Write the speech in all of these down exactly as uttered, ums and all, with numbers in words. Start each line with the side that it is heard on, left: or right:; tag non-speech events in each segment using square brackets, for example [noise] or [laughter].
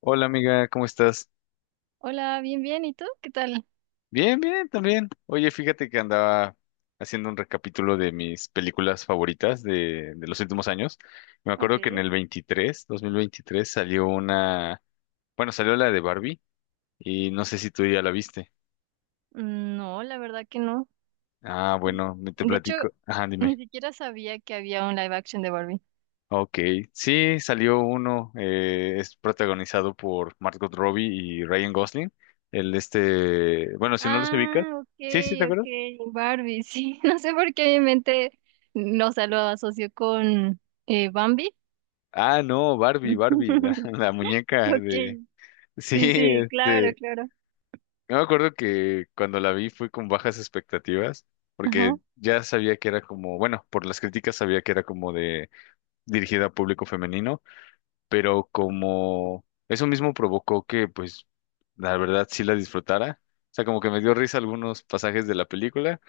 left: Hola amiga, ¿cómo estás?
right: Hola, bien, bien. ¿Y tú? ¿Qué tal?
left: Bien, bien, también. Oye, fíjate que andaba haciendo un recapítulo de mis películas favoritas de, de los últimos años. Me acuerdo que en
right: Ok.
left: el veintitrés, dos mil veintitrés, salió una, bueno, salió la de Barbie y no sé si tú ya la viste.
right: Mm, no, la verdad que no.
left: Ah, bueno, me- te
right: De hecho,
left: platico. Ajá,
right: [laughs] ni
left: dime.
right: siquiera sabía que había un live action de Barbie.
left: Ok, sí, salió uno, eh, es protagonizado por Margot Robbie y Ryan Gosling. El este, bueno, si no los ubicas.
right: Ah, ok,
left: Sí, sí, ¿te acuerdas?
right: ok. Barbie, sí. [laughs] No sé por qué mi mente, no, o sea, lo asoció con eh, Bambi.
left: Ah, no, Barbie, Barbie, la, [laughs]
right: [laughs]
left: la muñeca
right: Ok.
left: de... Sí,
right: Sí, sí, claro,
left: este...
right: claro.
left: Yo me acuerdo que cuando la vi fui con bajas expectativas, porque
right: Ajá.
left: ya sabía que era como, bueno, por las críticas sabía que era como de dirigida a público femenino, pero como eso mismo provocó que, pues, la verdad sí la disfrutara. O sea, como que me dio risa algunos pasajes de la película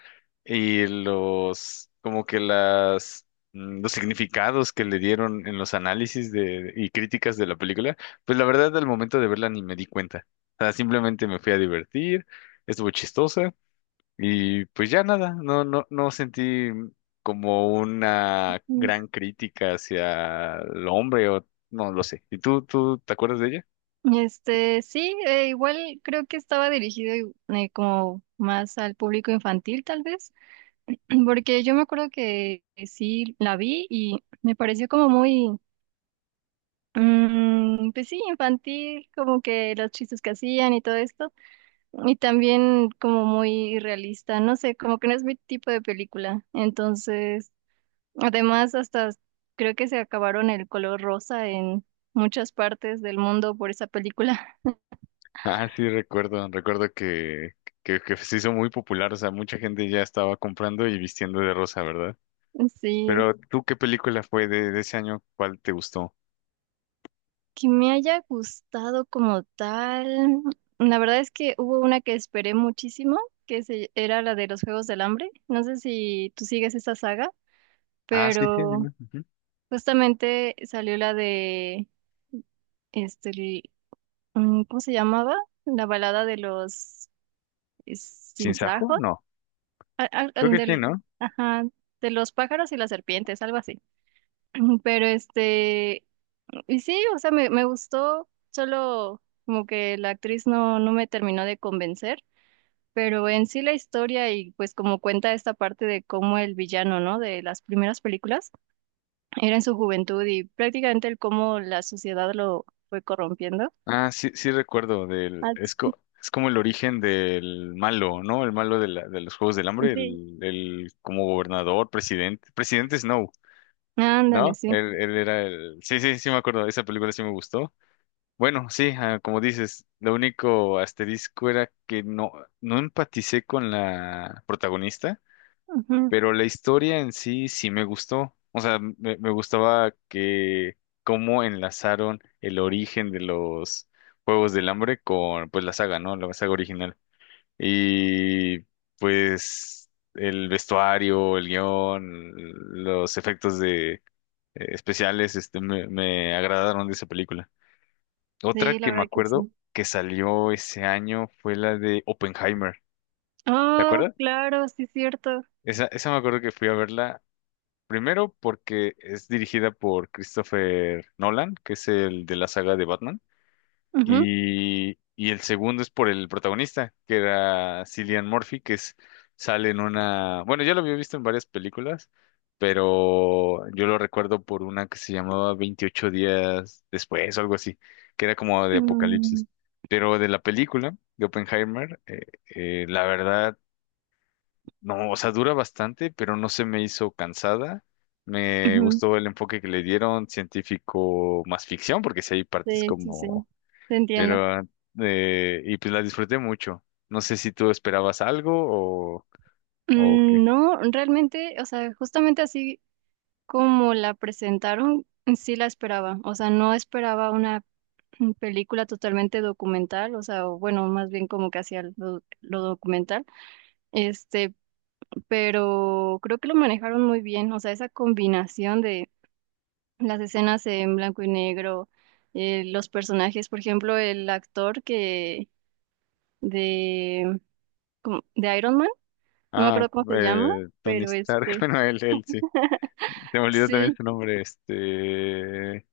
left: y los, como que las, mm, los significados que le dieron en los análisis de, y críticas de la película, pues la verdad al momento de verla ni me di cuenta. O sea, simplemente me fui a divertir, estuvo chistosa. Y pues ya nada, no, no, no sentí como una
right: Mm.
left: gran crítica hacia el hombre o no lo sé. ¿Y tú, tú te acuerdas de ella?
right: Este, sí, eh, igual creo que estaba dirigido eh, como más al público infantil, tal vez. Porque yo me acuerdo que que sí la vi y me pareció como muy, mm, pues sí, infantil, como que los chistes que hacían y todo esto, y también como muy realista, no sé, como que no es mi tipo de película. Entonces, además, hasta creo que se acabaron el color rosa en muchas partes del mundo por esa película.
left: Ah, sí, recuerdo, recuerdo que, que, que se hizo muy popular, o sea, mucha gente ya estaba comprando y vistiendo de rosa, ¿verdad?
right: [laughs] Sí.
left: Pero tú, ¿qué película fue de, de ese año? ¿Cuál te gustó?
right: Que me haya gustado como tal. La verdad es que hubo una que esperé muchísimo, que se, era la de los Juegos del Hambre. No sé si tú sigues esa saga,
left: Ah, sí, sí,
right: pero
left: dime. Ujú.
right: justamente salió la de, este, el- mm, ¿cómo se llamaba? La balada de los es-
left: ¿Sinsajo?
right: sinsajos,
left: No,
right: a- a-
left: creo que sí,
right: del,
left: ¿no?
right: ajá, de los pájaros y las serpientes, algo así. [clears throat] Pero este, y sí, o sea, me, me gustó, solo como que la actriz no, no me terminó de convencer, pero en sí la historia y pues como cuenta esta parte de cómo el villano, ¿no? De las primeras películas era en su juventud y prácticamente el cómo la sociedad lo fue corrompiendo.
left: Ah, sí, sí recuerdo del,
right: Ah,
left: es,
right: sí.
left: co- es como el origen del malo, ¿no? El malo de, la- de los Juegos del Hambre,
right: Sí.
left: el, el como gobernador, presidente, presidente Snow,
right: Ándale,
left: ¿no?
right: sí.
left: Él, él era el, sí, sí, sí me acuerdo, esa película sí me gustó. Bueno, sí, ah, como dices, lo único asterisco era que no, no empaticé con la protagonista.
right: Ujú.
left: Pero la historia en sí sí me gustó. O sea, me, me gustaba que cómo enlazaron el origen de los Juegos del Hambre con pues la saga, ¿no? La saga original. Y pues el vestuario, el guión, los efectos de eh, especiales, este me, me agradaron de esa película. Otra
right: Sí, la
left: que me
right: verdad que
left: acuerdo
right: sí.
left: que salió ese año fue la de Oppenheimer. ¿Te
right: Oh,
left: acuerdas?
right: claro, sí, cierto.
left: Esa, esa me acuerdo que fui a verla primero, porque es dirigida por Christopher Nolan, que es el de la saga de Batman.
right: Ujú.
left: Y, y el segundo es por el protagonista, que era Cillian Murphy, que es, sale en una... Bueno, ya lo había visto en varias películas, pero yo lo recuerdo por una que se llamaba Veintiocho días después o algo así, que era como de
right: Mm,
left: apocalipsis. Pero de la película de Oppenheimer, eh, eh, la verdad no, o sea, dura bastante, pero no se me hizo cansada. Me
right: ujú.
left: gustó el enfoque que le dieron, científico más ficción, porque si hay partes
right: Sí, sí, sí.
left: como...
right: Te entiendo.
left: Pero, eh, y pues la disfruté mucho. No sé si tú esperabas algo o, o qué.
right: Mm, no, realmente, o sea, justamente así como la presentaron, sí la esperaba. O sea, no esperaba una mm, película totalmente documental, o sea, o bueno, más bien como que hacía lo, lo documental. Este, pero creo que lo manejaron muy bien. O sea, esa combinación de las escenas en blanco y negro, eh, los personajes, por ejemplo, el actor que de, como- de Iron Man, no me
left: Ah,
right: acuerdo cómo se llama,
left: eh, Tony
right: pero
left: Stark, [laughs]
right: este,
left: bueno, él, él, sí. Te me olvidó también
right: sí.
left: su nombre, este...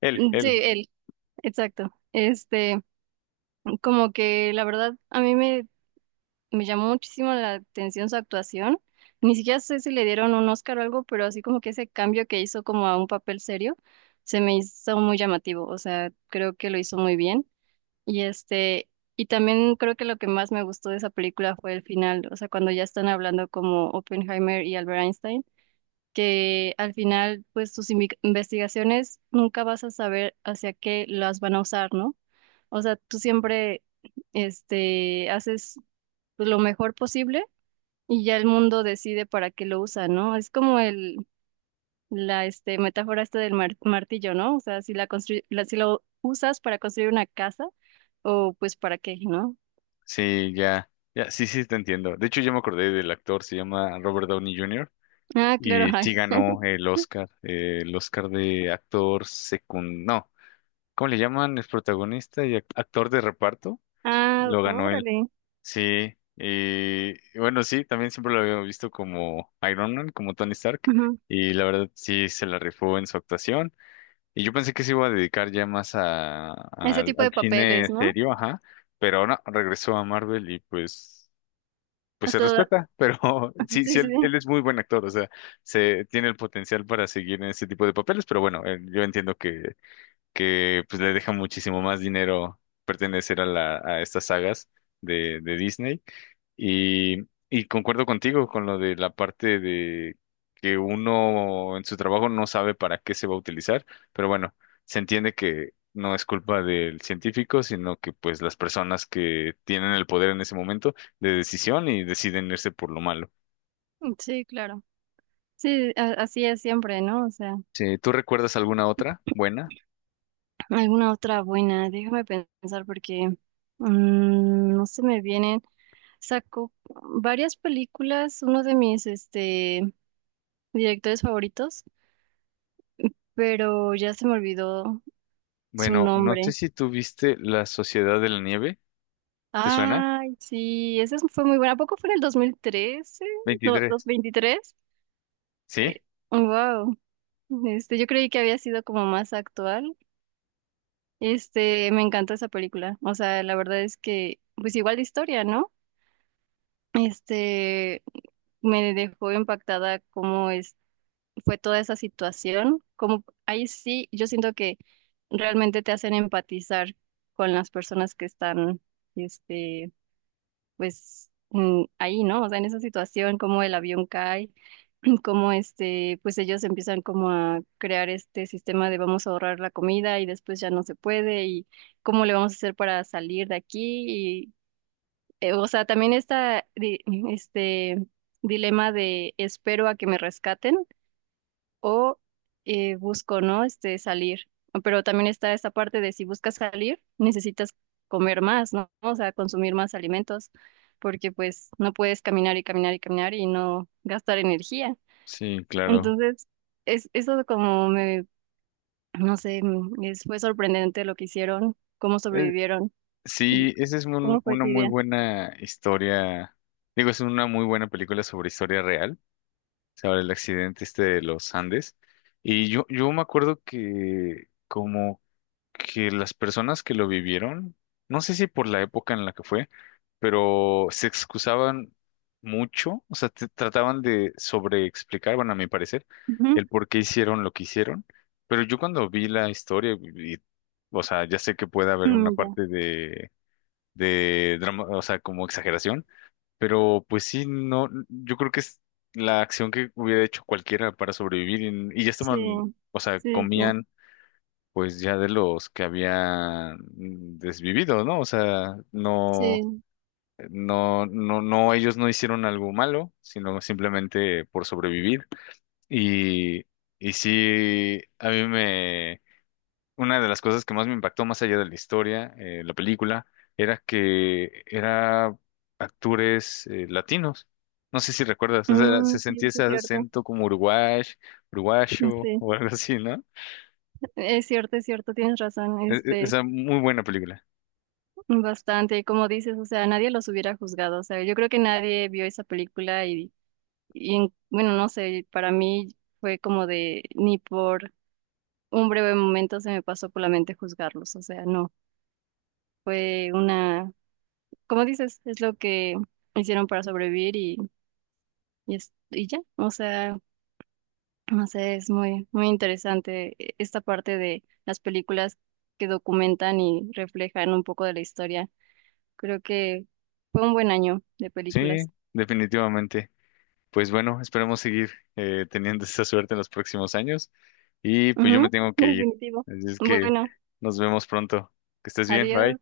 left: Él,
right: Sí,
left: él.
right: él. Exacto. Este, como que la verdad a mí me, me llamó muchísimo la atención su actuación. Ni siquiera sé si le dieron un Oscar o algo, pero así como que ese cambio que hizo como a un papel serio se me hizo muy llamativo. O sea, creo que lo hizo muy bien. Y, este, y también creo que lo que más me gustó de esa película fue el final. O sea, cuando ya están hablando como Oppenheimer y Albert Einstein, que al final, pues tus invi- investigaciones nunca vas a saber hacia qué las van a usar, ¿no? O sea, tú siempre, este, haces pues, lo mejor posible y ya el mundo decide para qué lo usa, ¿no? Es como el, la, este, metáfora esta del mar- martillo, ¿no? O sea, si la construy- la- si lo usas para construir una casa o pues para qué, ¿no?
left: Sí, ya. Ya, sí, sí, te entiendo. De hecho, ya me acordé del actor, se llama Robert Downey junior
right: Ah, claro,
left: Y
right: [laughs] ay.
left: sí ganó el Oscar, eh, el Oscar de actor secund... No, ¿cómo le llaman? Es protagonista y ac- actor de reparto.
right: Ah,
left: Lo ganó él.
right: órale.
left: Sí, y y bueno, sí, también siempre lo había visto como Iron Man, como Tony Stark.
right: Ujú.
left: Y la verdad sí se la rifó en su actuación. Y yo pensé que se iba a dedicar ya más a, a-
right: Ese tipo
left: al
right: de papeles,
left: cine
right: ¿no?
left: serio, ajá. Pero no, regresó a Marvel y pues pues se
right: Hasta,
left: respeta, pero [laughs]
right: [laughs]
left: sí,
right: sí, sí,
left: sí, él,
right: sí.
left: él es muy buen actor, o sea, se tiene el potencial para seguir en ese tipo de papeles, pero bueno, eh, yo entiendo que, que pues le deja muchísimo más dinero pertenecer a la, a estas sagas de, de Disney. Y, y concuerdo contigo con lo de la parte de que uno en su trabajo no sabe para qué se va a utilizar, pero bueno, se entiende que no es culpa del científico, sino que pues las personas que tienen el poder en ese momento de decisión y deciden irse por lo malo.
right: Sí, claro. Sí, a- así es siempre, ¿no? O sea.
left: Sí, ¿tú recuerdas alguna otra buena?
right: Alguna otra buena, déjame pensar porque mm, no se me vienen. Saco varias películas, uno de mis este, directores favoritos, pero ya se me olvidó su
left: Bueno, no sé
right: nombre.
left: si tú viste La Sociedad de la Nieve, ¿te suena?
right: Ay, sí, esa es- fue muy buena. ¿A poco fue en el dos mil trece? ¿Do-
left: Veintitrés.
right: ¿dos mil veintitrés?
left: Sí,
right: Eh, wow. Este, yo creí que había sido como más actual. Este, me encantó esa película. O sea, la verdad es que, pues igual de historia, ¿no? Este, me dejó impactada cómo es, fue toda esa situación. Como ahí sí, yo siento que realmente te hacen empatizar con las personas que están, este, pues mm, ahí, ¿no? O sea, en esa situación, cómo el avión cae, [clears throat] cómo este, pues ellos empiezan como a crear este sistema de vamos a ahorrar la comida y después ya no se puede y cómo le vamos a hacer para salir de aquí eh, o sea, también está di- este dilema de espero a que me rescaten o eh, busco, ¿no? Este salir. Pero también está esta parte de si buscas salir, necesitas comer más, ¿no? O sea, consumir más alimentos, porque pues no puedes caminar y caminar y caminar y no gastar energía.
left: sí, claro.
right: Entonces, es, eso como me, no sé, mm, es- fue sorprendente lo que hicieron, cómo sobrevivieron. Y,
left: Sí, esa es
right: ¿cómo
left: un-
right: fue
left: una
right: tu
left: muy
right: idea?
left: buena historia. Digo, es una muy buena película sobre historia real, sobre el accidente este de los Andes. Y yo, yo me acuerdo que como que las personas que lo vivieron, no sé si por la época en la que fue, pero se excusaban mucho, o sea, te- trataban de sobreexplicar, bueno, a mi parecer,
right: Ujú.
left: el por qué hicieron lo que hicieron. Pero yo cuando vi la historia, y- y, o sea, ya sé que puede haber una
right: Mm, ya.
left: parte de de drama, o sea, como exageración, pero pues sí, no, yo creo que es la acción que hubiera hecho cualquiera para sobrevivir y, y ya
right: Sí,
left: estaban, o sea,
right: sí, sí,
left: comían pues ya de los que habían desvivido, ¿no? O sea, no,
right: sí.
left: no, no, no, ellos no hicieron algo malo, sino simplemente por sobrevivir y, y sí, a mí me una de las cosas que más me impactó, más allá de la historia, eh, la película, era que era actores eh, latinos. No sé si recuerdas, o sea,
right: Mm,
left: se
right: sí,
left: sentía
right: sí,
left: ese
right: es cierto.
left: acento como uruguay, uruguayo
right: Sí,
left: o algo así, ¿no?
right: es cierto, es cierto, tienes razón,
left: E- e-
right: este,
left: Esa muy buena película.
right: bastante, como dices, o sea, nadie los hubiera juzgado, o sea, yo creo que nadie vio esa película y, y en- bueno, no sé, para mí fue como de, ni por un breve momento se me pasó por la mente juzgarlos, o sea, no, fue una, como dices, es lo que hicieron para sobrevivir y, y, es- y ya, o sea. No sé, es muy, muy interesante eh, esta parte de las películas que documentan y reflejan un poco de la historia. Creo que fue un buen año de
left: Sí,
right: películas.
left: definitivamente. Pues bueno, esperemos seguir eh, teniendo esa suerte en los próximos años. Y pues yo me
right: Ujú,
left: tengo
right: [laughs]
left: que ir.
right: definitivo.
left: Así es que
right: Bueno,
left: nos vemos pronto. Que estés bien, bye.
right: adiós.